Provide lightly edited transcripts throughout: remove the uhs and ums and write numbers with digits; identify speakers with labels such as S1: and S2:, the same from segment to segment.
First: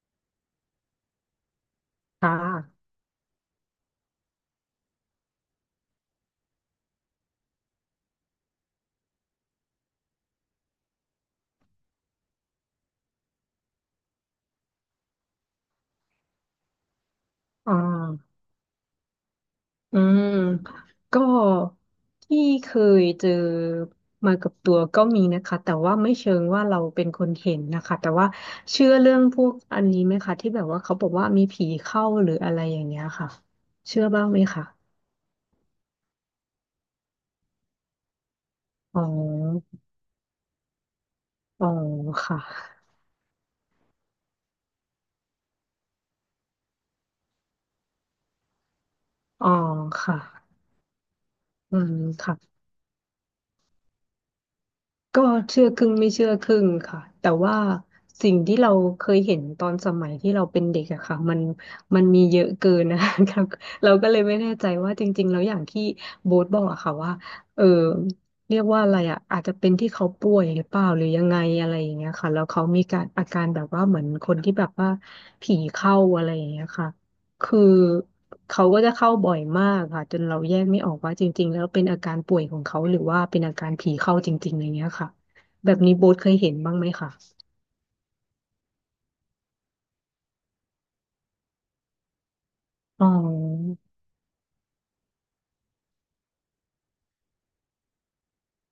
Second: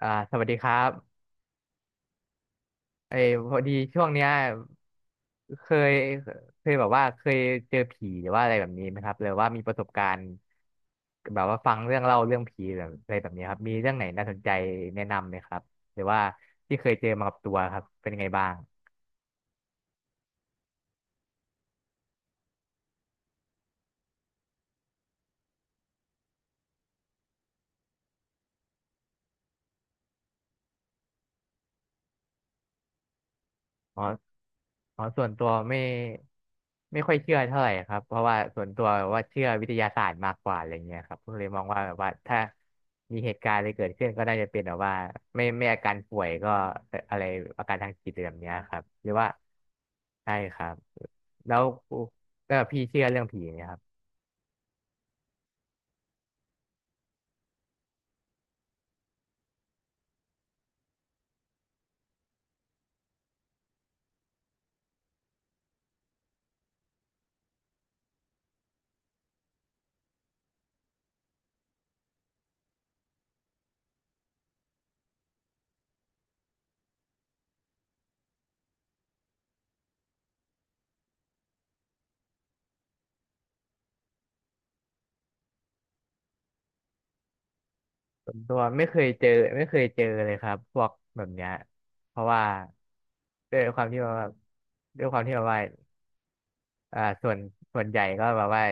S1: สวัสดีครับ
S2: ค่ะ
S1: เอยพอดีช่วงเนี้ยเคยเคยแบบว่าเคยเจอผีหรือว่าอะไรแบบนี้ไหมครับหรือว่ามีประสบการณ์แบบว่าฟังเรื่องเล่าเรื่องผีแบบอะไรแบบนี้ครับมีเรื่องไหนน่าสนใจแนะนำไหมครับหรือว่าที่เคยเจอมากับตัว
S2: อ่
S1: ครับเป็นยังไง
S2: า
S1: บ้าง
S2: อืมก็ที่เคยเจอมากับตัวก็มีนะคะแต่ว่าไม่เชิงว่าเราเป็นคนเห็นนะคะแต่ว่าเชื่อเรื่องพวกอันนี้ไหมคะที่แบบว่าเขาบอกว่ามีผีเข้าหรืออะไรอย่างเงี้ยค่ะ
S1: อ๋
S2: เชื่
S1: อ
S2: อบ้างไหมคะ
S1: อ๋อส่วนตัวไม่ค่อยเชื่อเท่าไหร่ครับเพราะว่าส่วนตัว
S2: อ๋อ
S1: ว่าเชื่อวิทยาศาสตร์มากกว่าอะไรเงี้ยครับก็เลยมอ
S2: อ๋
S1: ง
S2: อ
S1: ว่าแบบว่าถ้า
S2: ค่ะ
S1: มีเหตุการณ์อะไรเกิดขึ้นก็น่าจะเป็นแบบว่าไม่ไม่อาการป่วยก็อะไรอาการทางจิตอะไรแบบเนี้ยครับหรือว่า
S2: อ๋อค่ะ
S1: ใช่ครับแล้ว
S2: อืมค่ะ
S1: แล้วพี่เชื่อเรื่องผีไหมครับ
S2: ก็เชื่อครึ่งไม่เชื่อครึ่งค่ะแต่ว่าสิ่งที่เราเคยเห็นตอนสมัยที่เราเป็นเด็กอะค่ะมันมีเยอะเกินนะ คะเราก็เลยไม่แน่ใจว่าจริงๆแล้วอย่างที่โบ๊ทบอกอะค่ะว่าเออเรียกว่าอะไรอะอาจจะเป็นที่เขาป่วยหรือเปล่าหรือยังไงอะไรอย่างเงี้ยค่ะแล้วเขามีการอาการแบบว่าเหมือนคนที่แบบว่าผีเข้าอะไรอย่างเงี้ยค่ะ คือเขาก็จะเข้าบ่อยมากค่ะจนเราแยกไม่ออกว่าจริงๆแล้วเป็นอาการป่วยของเขาหรือว่าเป็นอาการผีเข้าจริงๆอะไรเงี้ยค่ะแบบนี้โบ๊ทเคยเห็นบ้างไหมคะ
S1: ส่วนตัวไม่เคยเจอไม่เคยเจอเลยครับพวกแบบเนี้ยเพราะว่า
S2: อ๋
S1: ด้วย
S2: อ
S1: ความที่ว่าด้วยความที่ว่าว่าอ่าส่วนส่วนใหญ่ก็แบบว่า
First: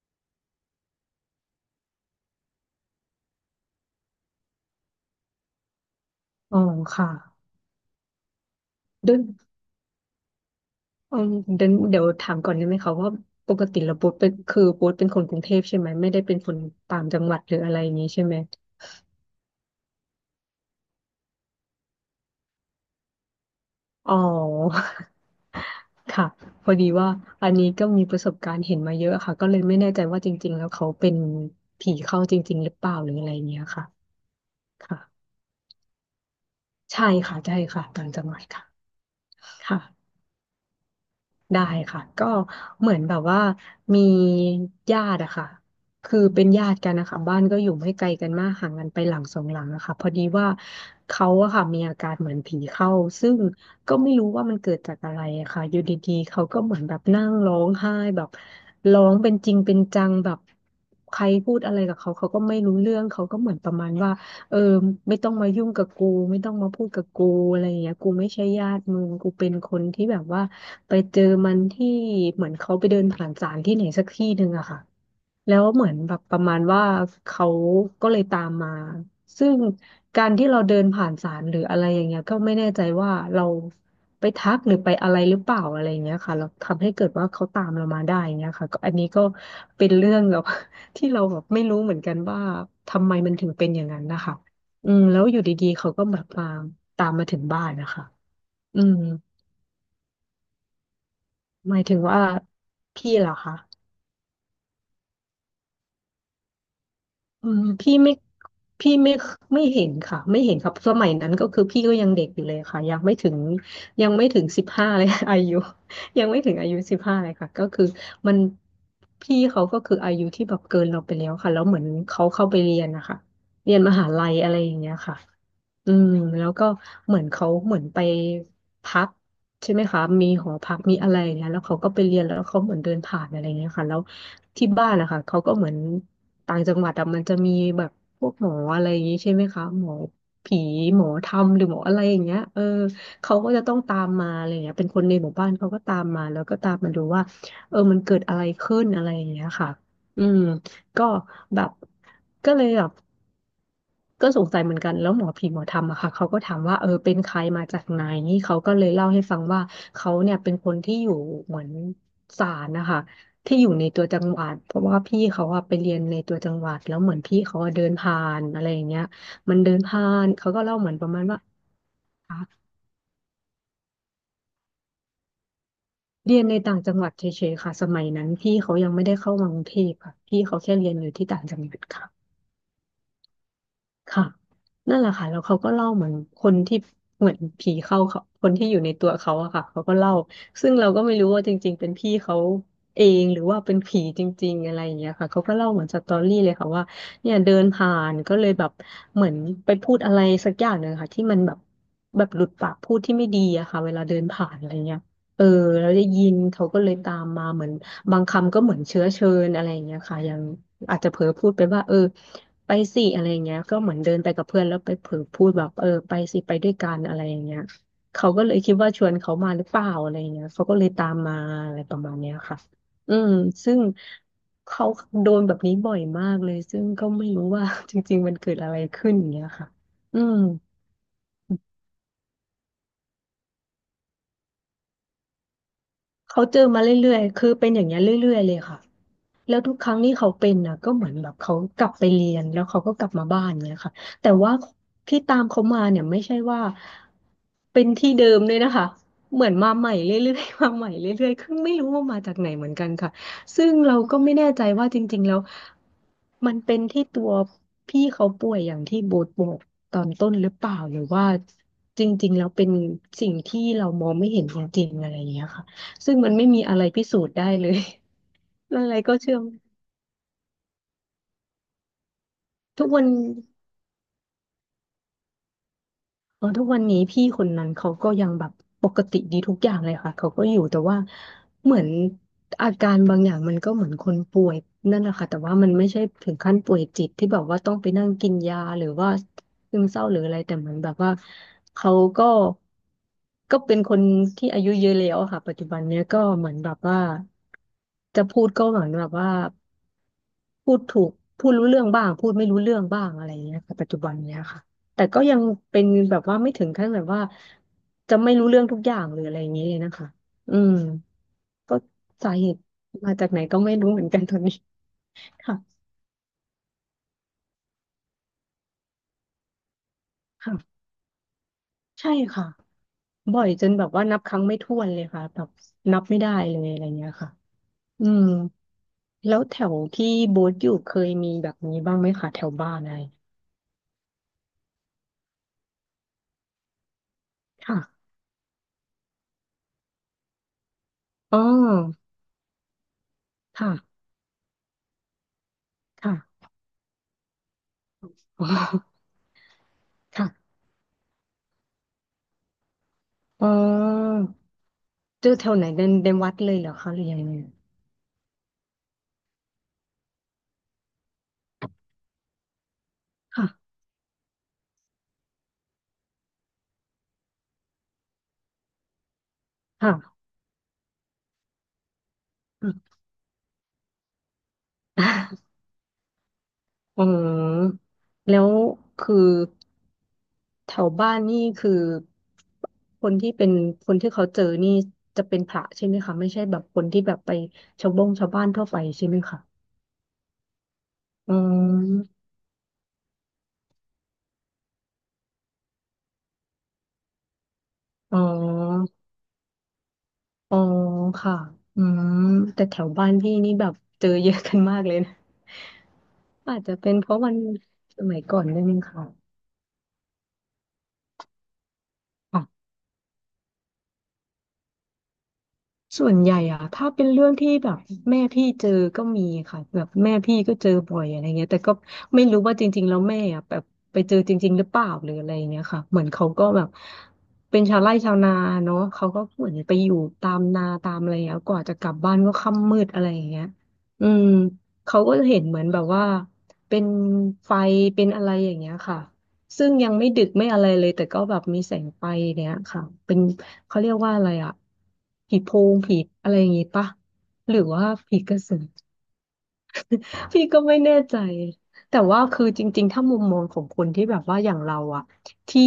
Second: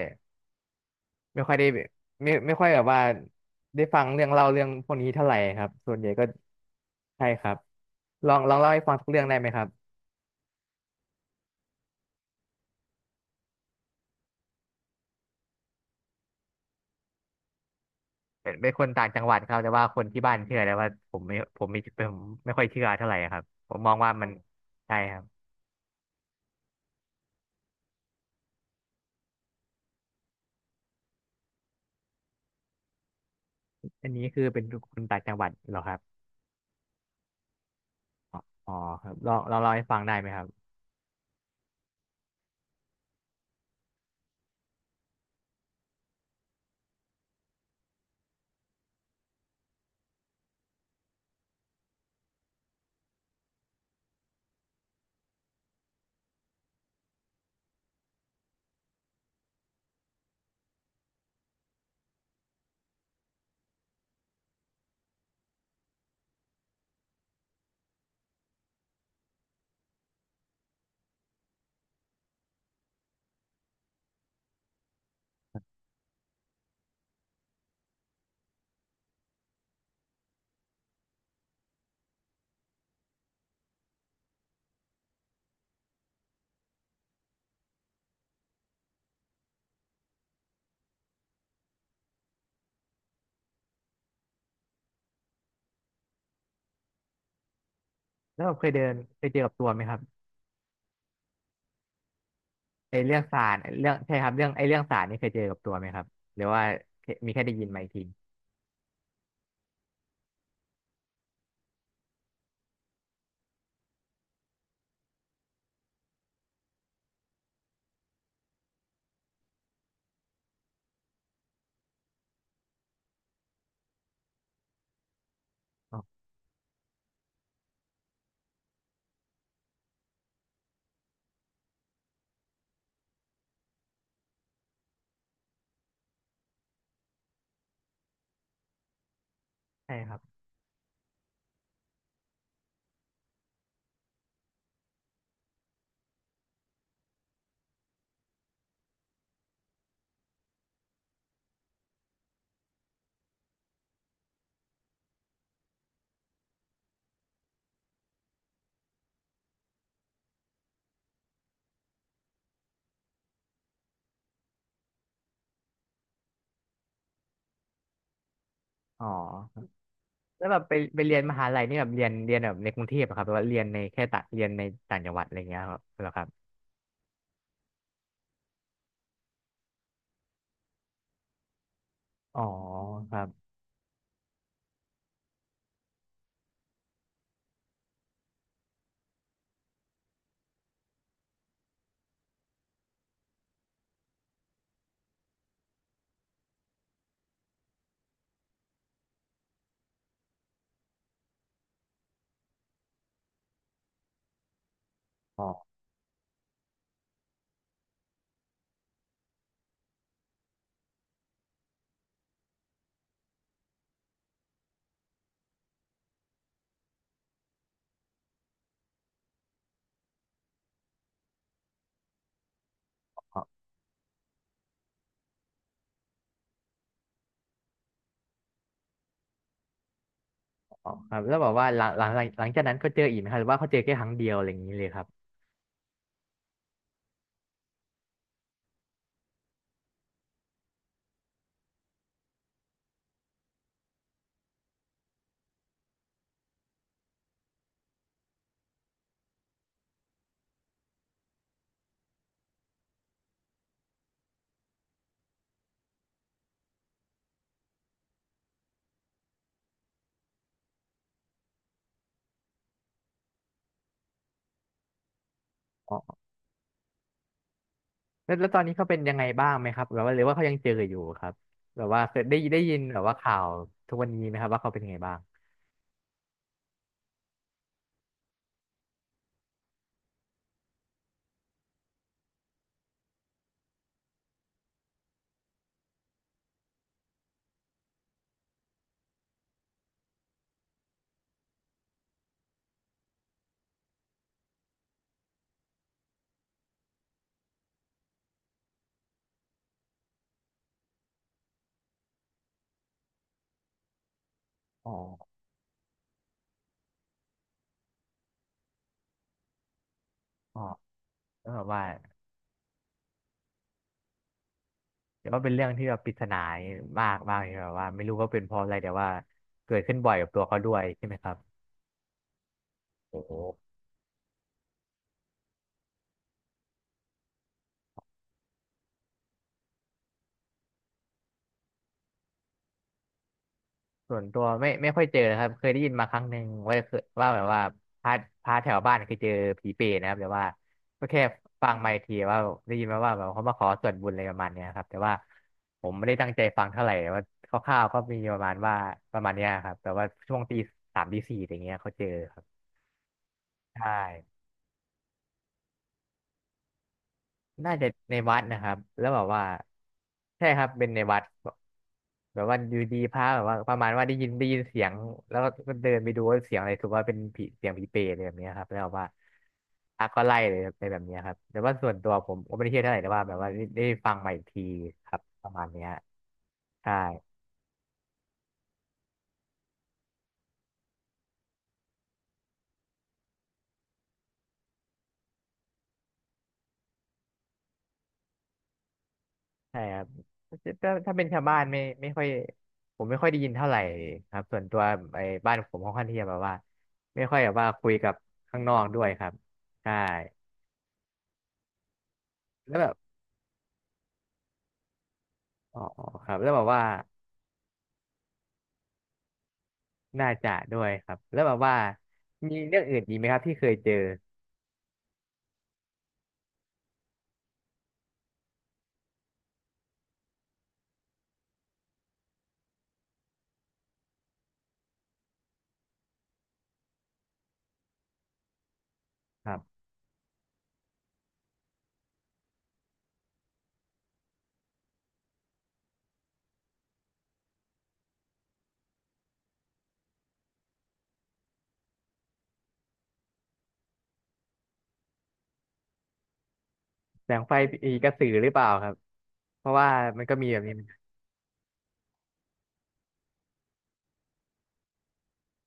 S1: ไม่ค่อยได้แบบไม่ค่อยแบบว่าได้ฟังเรื่องเล่าเรื่องพวกนี้เท่าไหร่ครับส่วนใหญ่ก็
S2: อ๋อค่ะ
S1: ใช่ครับลองเล่าให้ฟังสัก
S2: ด้วย
S1: เรื่องได้ไหมครับ
S2: อืมเดี๋ยวถามก่อนได้ไหมคะว่าปกติแล้วโบ๊ทเป็นคือโบ๊ทเป็นคนกรุงเทพใช่ไหมไม่ได้เป็นคนต่างจังหวัดหรืออะไรอย่างนี้ใช่ไหม
S1: เป็นคนต่างจังหวัดครับแต่ว่าคนที่บ้านเชื่อแต่ว่าผมไม่ค่อยเชื่อเท่าไหร่ครับผมมองว่า
S2: อ๋
S1: มัน
S2: อ
S1: ใช่ครับ
S2: ค่ะพอดีว่าอันนี้ก็มีประสบการณ์เห็นมาเยอะค่ะก็เลยไม่แน่ใจว่าจริงๆแล้วเขาเป็นผีเข้าจริงๆหรือเปล่าหรืออะไรอย่างเงี้ยค่ะ
S1: อันนี้คือเป็นค
S2: ค่ะ
S1: นต่างจังหวัดเหรอครับ
S2: ใช่ค่ะใช่ค่ะต่างจังห
S1: อ๋อ
S2: วัดค่ะ
S1: อ๋อครับลองเล่า
S2: ค่ะ
S1: ให้ฟังได้ไหมครับ
S2: ได้ค่ะก็เหมือนแบบว่ามีญาติอะค่ะคือเป็นญาติกันนะคะบ้านก็อยู่ไม่ไกลกันมากห่างกันไปหลังสองหลังอะค่ะพอดีว่าเขาอะค่ะมีอาการเหมือนผีเข้าซึ่งก็ไม่รู้ว่ามันเกิดจากอะไรอะค่ะอยู่ดีๆเขาก็เหมือนแบบนั่งร้องไห้แบบร้องเป็นจริงเป็นจังแบบใครพูดอะไรกับเขาเขาก็ไม่รู้เรื่องเขาก็เหมือนประมาณว่าเออไม่ต้องมายุ่งกับกูไม่ต้องมาพูดกับกูอะไรอย่างเงี้ยกูไม่ใช่ญาติมึงกูเป็นคนที่แบบว่า ไปเจอมันที่เหมือนเขาไปเดินผ่านศาลที่ไหนสักที่หนึ่งอะค่ะแล้วเหมือนแบบประมาณว่าเขาก็เลยตามมาซึ่งการที่เราเดินผ่านศาลหรืออะไรอย่างเงี้ยก็ไม่แน่ใจว่าเราไปทักหรือไปอะไรหรือเปล่าอะไรอย่างเงี้ยค่ะเราทำให้เกิดว่าเขาตามเรามาได้อย่างเงี้ยค่ะก็อันนี้ก็เป็นเรื่องแบบ ที่เราแบบไม่รู้เหมือนกันว่าทำไมมันถึงเป็นอย่างนั้นนะคะแล้วอยู่ดีๆเขาก็แบบมาตามมาถึงบ้านนะคะ
S1: แล้วแบบ
S2: อืม
S1: เคยเจอกับตัวไหมครับ
S2: หมายถึงว่า
S1: ไอ
S2: พี่
S1: เรื่อง
S2: เหรอ
S1: สา
S2: คะ
S1: รไอ้เรื่องใช่ครับเรื่องไอเรื่องสารนี่เคยเจอกับตัวไหมครับหรือว่ามีแค่
S2: อื
S1: ได้
S2: ม
S1: ยินมาอีก
S2: พี่
S1: ที
S2: ไม่พี่ไม่เห็นค่ะไม่เห็นครับสมัยนั้นก็คือพี่ก็ยังเด็กอยู่เลยค่ะยังไม่ถึงสิบห้าเลย อายุยังไม่ถึงอายุสิบห้าเลยค่ะก็คือมันพี่เขาก็คืออายุที่แบบเกินเราไปแล้วค่ะแล้วเหมือนเขาเข้าไปเรียนนะคะเรียนมหาลัยอะไรอย่างเงี้ยค่ะ อื
S1: อ๋
S2: ม
S1: อ
S2: แล้วก็เหมือนเขาเหมือนไปพักใช่ไหมคะมีหอพักมีอะไรเนี่ยแล้วเขาก็ไปเรียนแล้วเขาเหมือนเดินผ่านอะไรเงี้ยค่ะแล้วที่บ้านนะคะเขาก็เหมือนต่างจังหวัดอะมันจะมีแบบพวกหมออะไรอย่างงี้ใช่ไหมคะหม
S1: ใช่
S2: อ
S1: ครับ
S2: ผีหมอธรรมหรือหมออะไรอย่างเงี้ยเขาก็จะต้องตามมาอะไรเงี้ยเป็นคนในหมู่บ้านเขาก็ตามมาแล้วก็ตามมาดูว่ามันเกิดอะไรขึ้นอะไรอย่างเงี้ยค่ะอืมก็แบบก็เลยแบบ ก็สงสัยเหมือนกันแล้วหมอผีหมอธรรมอะค่ะเขาก็ถามว่าเป็นใครมาจากไหน เขาก็เลยเล่าให้ฟังว่า เขาเนี่ยเป็นคนที่อยู่เหมือนศาลนะคะที่อยู่ในตัวจังหวัด เพราะว่าพี่เขาอะไปเรียนในตัวจังหวัดแล้วเหมือนพี่เขาอะเดินผ่านอะไรอย่างเงี้
S1: อ๋
S2: ย
S1: อ
S2: มันเดินผ่าน
S1: แล้ว
S2: เขา
S1: แบ
S2: ก็
S1: บไป
S2: เล่าเหมือน
S1: ไป
S2: ประ
S1: เรีย
S2: มา
S1: น
S2: ณ
S1: ม
S2: ว่า
S1: หาลัยนี่แบบเรียนเรี
S2: อ่ะ
S1: ยนแบบในกรุงเทพอะครับหรือว่าเรียนในแค่ต่างเรียนในต่างจังหวัดอะไรเงี้ยครับเหรอครับ
S2: เรียนในต่างจังหวัดเฉยๆค่ะสมัยนั้นพี่เขายังไม่ได้เข้ามากรุงเทพค่ะพี่เขาแค่เรียนอยู่ที่ต่างจังหวัดค่ะ
S1: อ๋อครับ
S2: ค่ะนั่นแหละค่ะแล้วเขาก็เล่าเหมือนคนที่เหมือนผีเข้าเขาคนที่อยู่ในตัวเขาอะค่ะเขาก็เล่าซึ่งเราก็ไม่รู้ว่าจริงๆเป็นพี่เขาเองหรือว่าเป็นผีจริงๆอะไรอย่างเงี้ยค่ะเขาก็เล่าเหมือนสตอรี่เลยค่ะว่าเนี่ยเดินผ่านก็เลยแบบเหมือนไปพูดอะไรสักอย่างหนึ่งค่ะที่มันแบบหลุดปากพูดที่ไม่ดีอะค่ะเวลาเดินผ่านอะไรเงี้ย เอ
S1: อ๋
S2: อ
S1: อ
S2: เราได้ยินเขาก็เลยตามมาเหมือนบางคำก็เหมือนเชื้อเชิญอะไรอย่างเงี้ยค่ะยังอาจจะเผลอพูดไปว่าเออไปสิอะไรอย่างเงี้ยก็เหมือนเดินไปกับเพื่อนแล้วไปเผลอพูดแบบเออไปสิไปด้วยกันอะไรอย่างเงี้ยเขาก็เลยคิดว่าชวนเขามาหรือเปล่าอะไรอย่างเงี้ยเขาก็เลยตามมาอะไรประมาณเนี้ยค่ะอืม
S1: อ๋อ
S2: ซึ่งเขาโดนแบบนี้บ่อยมากเลยซึ่งก็ไม่รู้ว่า จริงๆมันเกิดอะไรขึ้นอย่างเงี้ยค่ะอืม
S1: อ๋อครับแล้วแบบว่าหลังจากนั้นเขาเจออีกไหมครับหรือว่าเขาเจอแค่ครั้งเดียวอะไรอย่างนี้เลยครับ
S2: เขาเจอมาเรื่อยๆคือเป็นอย่างเงี้ยเรื่อยๆเลยค่ะ แล้วทุกครั้งที่เขาเป็นอ่ะก็เหมือนแบบเขากลับไปเรียนแล้วเขาก็กลับมาบ้านเนี่ยค่ะแต่ว่าที่ตามเขามาเนี่ยไม่ใช่ว่าเป็นที่เดิมเลยนะคะเหมือนมาใหม่เรื่อยๆ มาใหม่เรื่อยๆคือไม่รู้ว่ามาจากไหนเหมือนกันค่ะซึ่งเราก็ไม่แน่ใจว่าจริงๆแล้วมันเป็นที่ตัวพี่เขาป่วยอย่างที่โบทบอกตอนต้นหรือเปล่าหรือว่าจริงๆแล้วเป็นสิ่งที่เรามองไม่เห็นจริงๆอะไรอย่างเงี้ยค่ะ
S1: อ๋
S2: ซึ่ง
S1: อ
S2: มันไม่มีอะไรพิสูจน์ได้เลย
S1: แล้วตอนนี้
S2: อะ
S1: เขา
S2: ไร
S1: เป็นยั
S2: ก็
S1: งไง
S2: เชื่อม
S1: บ้างไหมครับแบบว่าหรือว่าเขายังเจออยู่ครับแบบว่าเคยได้ยิน
S2: ทุก
S1: แบ
S2: วั
S1: บ
S2: น
S1: ว่าข่าวทุกวันนี้ไหมครับว่าเขาเป็นยังไงบ้าง
S2: เออทุกวันนี้พี่คนนั้นเขาก็ยังแบบปกติดีทุกอย่างเลยค่ะเขาก็อยู่แต่ว่าเหมือนอาการบางอย่างมันก็เหมือนคนป่วยนั่นแหละค่ะแต่ว่ามันไม่ใช่ถึงขั้นป่วยจิตที่แบบว่าต้องไปนั่งกินยาหรือว่าซึมเศร้าหรืออะไรแต่เหมือนแบบว่าเขาก็ก็เป็นคนที่อายุเยอะแล้วอะค่ะปัจจุบันเนี้ยก็เหมือนแบบว่าจะพูดก็เหมือนแบบว่าพูดถูกพูดรู้เรื่องบ้างพูดไม่รู้เรื่องบ้างอะไรอย่างเงี้ยค่ะปัจจุบันเนี้ยค่ะ
S1: อ๋อ
S2: แต่ก็ยังเป็นแบบว่าไม่ถึงขั้นแบบว่าจะไม่รู้เรื่องทุกอย่างหรืออะไรอย่างนี้เลยนะคะอื
S1: อ๋อ
S2: ม
S1: แล้วแบบ
S2: ก็
S1: ว่า
S2: สาเหตุมาจากไหนก็ไม่รู้เหมือนกันตอนนี้
S1: แต่วว่า เป็น
S2: ค่ะ
S1: เรื่องที่แบบปริศนามากมากเลยแบบว่าไม่รู้ว่าเป็นเพราะอะไรแต่ว่าเกิดขึ้นบ่อยกับตัว
S2: ค่ะ
S1: เขาด้วยใช่ไหมครับ
S2: ใช่ค่ะ
S1: โอ้โห
S2: บ่อยจนแบบว่านับครั้งไม่ถ้วนเลยค่ะแบบนับไม่ได้เลยอะไรเงี้ยค่ะอืมแล้วแถวที่โบ๊ทอยู่เคยมีแบบนี้บ้างไหมคะแถวบ้านอะไร
S1: ส่วนตัวไม่ค่อยเจอนะครับเคยได้ยินมาครั้งหนึ่งว่าเคยว่าแบบว่า
S2: ค่ะ
S1: พาพาแถวบ้านเคยเจอผีเปรตนะครับแต่ว่าก็แค่
S2: อ๋อ
S1: ฟังมาอีกทีว่าได้ยินมาว่าแบบเขามาขอ
S2: ค่ะ
S1: ส่วนบุญอะไรประมาณเนี้ยครับแต่ว่าผมไม่
S2: ค่
S1: ได้ตั้งใจ
S2: ะ
S1: ฟังเท่าไหร่แต่ว่าคร่าวๆก็มีประ
S2: อ๋
S1: มาณว่า
S2: อ
S1: ประมาณเนี้ยครับแต่ว่า
S2: ค่ะ
S1: ช่วงตี 3ตี 4อย่างเงี้ยเขาเจอครับ
S2: อ๋อ
S1: ใช่
S2: เจอแถวไหนในวัดเลยเหรอคะหรือยังไง
S1: น่าจะในวัดนะครับแล้วแบบว่าใช่ครับเป็นในวัดแบบแบบว่าอยู่ดีพระแบบ
S2: ค่ะ
S1: ว่าประมาณว่าได้ยินเสียงแล้วก็เดินไปดูว่าเสียงอะไรถือว่าเป็นผีเสียงผีเปรตอะไรแบบเนี้ยครับแล้วแบบว่าพระก็
S2: ค่ะ
S1: ไล่เลยในแบบเนี้ยครับแต่ว่าส่วนตัวผมก็ไม่ได้เชื่อเท่าไห
S2: อ
S1: ร่แต่ว่าแบบว่าได้ฟังมาอีกทีครับประมาณเนี้ยใช่
S2: ืมแล้วคือแถวบ้านนี่คือคนที่เป็นคนที่เขาเจอนี่จะเป็นพระใช่ไหมคะไม่ใช่แบบคนที่แบบไปชาวบ้านทั่วไปใช่ไหมคะ
S1: ใช่ครับถ้าเป็น
S2: อื
S1: ชาวบ้านไม่ไม่ค่อ
S2: ม
S1: ยผมไม่ค่อยได้ยินเท่าไหร่ครับส่วนตัวไอ้บ้านผมค่อนข้างที่จะแบบว่าไม่ค่อยแบบว่าคุยกับ
S2: อ๋อ
S1: ข้างนอกด้วยครับใช่
S2: อ๋อค่ะอืมแต่
S1: แล้
S2: แถ
S1: วแบ
S2: ว
S1: บ
S2: บ้านพี่นี่แบบเจอเยอะกันมากเลยนะ
S1: อ๋อครับแล้ว
S2: อา
S1: แบ
S2: จ
S1: บ
S2: จะ
S1: ว่า
S2: เป็นเพราะวันสมัยก่อนด้วยมั้งค่ะ
S1: น่าจะด้วยครับแล้วแบบว่ามีเรื่องอื่นอีกไหมครับที่เคยเจอ
S2: ส่วนใหญ่อะถ้าเป็นเรื่องที่แบบแม่พี่เจอก็มีค่ะแบบแม่พี่ก็เจอบ่อยอะไรเงี้ยแต่ก็ไม่รู้ว่าจริงๆแล้วแม่อะแบบไปเจอจริงๆหรือเปล่าหรืออะไรเงี้ยค่ะเหมือนเขาก็แบบเป็นชาวไร่ชาวนาเนาะเขาก็เห
S1: ค
S2: มือ
S1: รั
S2: น
S1: บ
S2: ไปอยู่ตามนาตามอะไรอย่างเงี้ยกว่าจะกลับบ้านก็ค่ำมืดอะไรอย่างเงี้ยอืมเขาก็เห็นเหมือนแบบว่าเป็นไฟเป็นอะไรอย่างเงี้ยค่ะ ซึ่งยังไม่ดึกไม่อะไรเลยแต่ก็แบบมีแสงไฟเนี้ยค่ะเป็นเขาเรียกว่าอะไรอะผีโพงผีอะไรอย่างงี้ปะ
S1: แสงไฟ
S2: หรือว่า
S1: ผีกระ
S2: ผี
S1: สือ
S2: กระ
S1: หรือ
S2: สื
S1: เป
S2: อ
S1: ล่าครับเพราะว่ามันก็
S2: พี่
S1: มีแบ
S2: ก็
S1: บนี้
S2: ไม่แน่ใจ แต่ว่าคือจริงๆถ้ามุมมองของคนที่แบบว่าอย่างเราอะที่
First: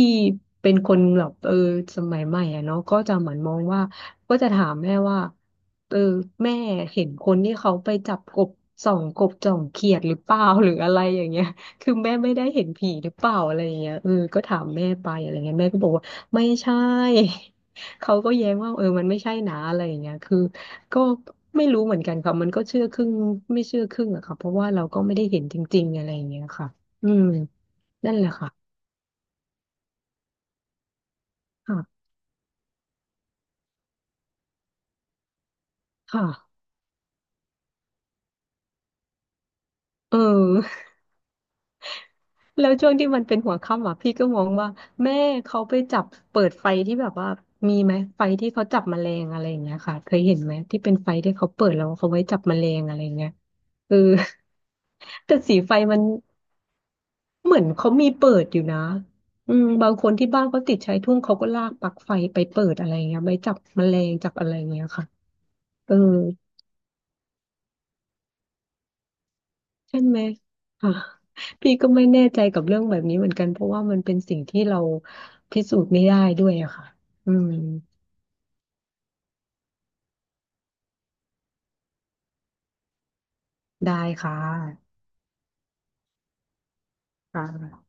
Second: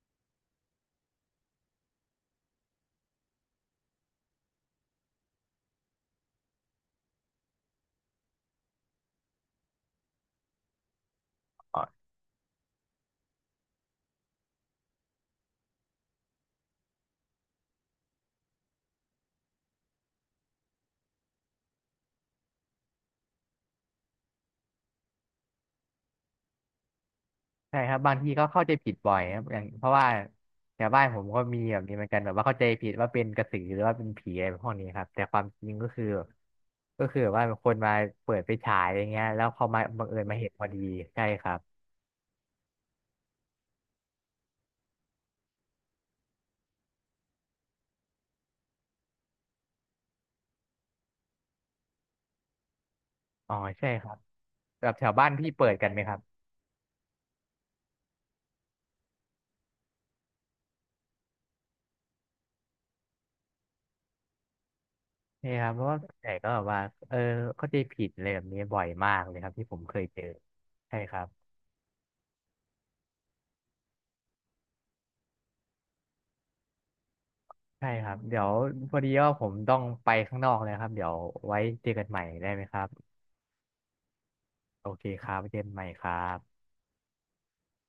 S2: เป็นคนแบบเออสมัยใหม่อะเนาะก็จะเหมือนมองว่าก็จะถามแม่ว่าเออแม่เห็นคนที่เขาไปจับกบส่องกบจ่องเขียดหรือเปล่าหรืออะไรอย่างเงี้ยคือแม่ไม่ได้เห็นผีหรือเปล่าอะไรอย่างเงี้ยเออก็ถามแม่ไปอะไรเงี้ยแม่ก็บอกว่าไม่ใช่ เขาก็แย้งว่าเออมันไม่ใช่นะอะไรอย่างเงี้ยคือ ก็ไม่รู้เหมือนกันค่ะมันก็เชื่อครึ่งไม่เชื่อครึ่งอะค่ะเพราะว่าเราก็ไม่ได้เห็นจริงๆอะไรอย่างเงี้ยค่ะอืม
S1: ใช่ครับ
S2: นั่
S1: บา
S2: น
S1: ง
S2: แห
S1: ที
S2: ละ
S1: ก็เข้า
S2: ค่ะ
S1: ใจผิดบ่อยครับอย่างเพราะว่าแถวบ้านผมก็มีแบบนี้เหมื
S2: ค่ะ
S1: อนกันแบบว่าเข้าใจผิดว่าเป็นกระสือหรือว่าเป็นผีอะไรพวกนี้ครับแต่ความจริงก็คือ
S2: ค่ะ
S1: ก็คือแบบว่าเป็นคนมาเปิดไปฉายอย่างเงี้ยแล้วเขามาบัง
S2: เอ
S1: เอิญ
S2: อ
S1: มา เห็นพอดีใช่ครับ
S2: แล้วช่วงที่มันเป็นหัวค่ำอ่ะพี่ก็มองว่าแม่เขาไปจับเปิดไฟที่แบบว่ามีไหมไฟที่เขาจับแมลงอะไรอย่างเงี้ยค่ะเคยเห็นไหมที่เป็นไฟที่เขาเปิดแล้วเขาไว้จับแมลงอะไรอย่างเงี้ย
S1: อ๋อใช่
S2: เออ
S1: ครับแบบแถวบ้า น
S2: แต่
S1: พี่
S2: สี
S1: เปิ
S2: ไฟ
S1: ดกัน
S2: มั
S1: ไหม
S2: น
S1: ครับ
S2: เหมือนเขามีเปิดอยู่นะอืมบางคนที่บ้านเขาติดชายทุ่งเขาก็ลากปลั๊กไฟไปเปิดอะไรเงี้ยไปจับแมลงจับอะไรเงี้ยค่ะ
S1: ใช่ครับเพราะ
S2: เออ
S1: ว่าส่วนใหญ่ก็แบบว่าเออเข้าใจผิดอะไรแบบนี้บ่อยมากเลยครับที่ผมเค
S2: ใช่
S1: ย
S2: ไห
S1: เจ
S2: ม
S1: อ
S2: อ่ะ
S1: ใช่ครับ
S2: พี่ก็ไม่แน่ใจกับเรื่องแบบนี้เหมือนกันเพราะว่ามันเป็นสิ่งที่เราพิสูจน์ไม่ได้ด้วยอะค่ะอืม
S1: ใช่ครับเดี๋ยวพอดีว่าผมต้องไปข้างนอกเลยครับเดี๋ยวไว้เจอกันใหม่ได้ไหมครับ
S2: ได้ค่ะ
S1: โอเคครับเจอนใหม่ครับ
S2: ค่ะ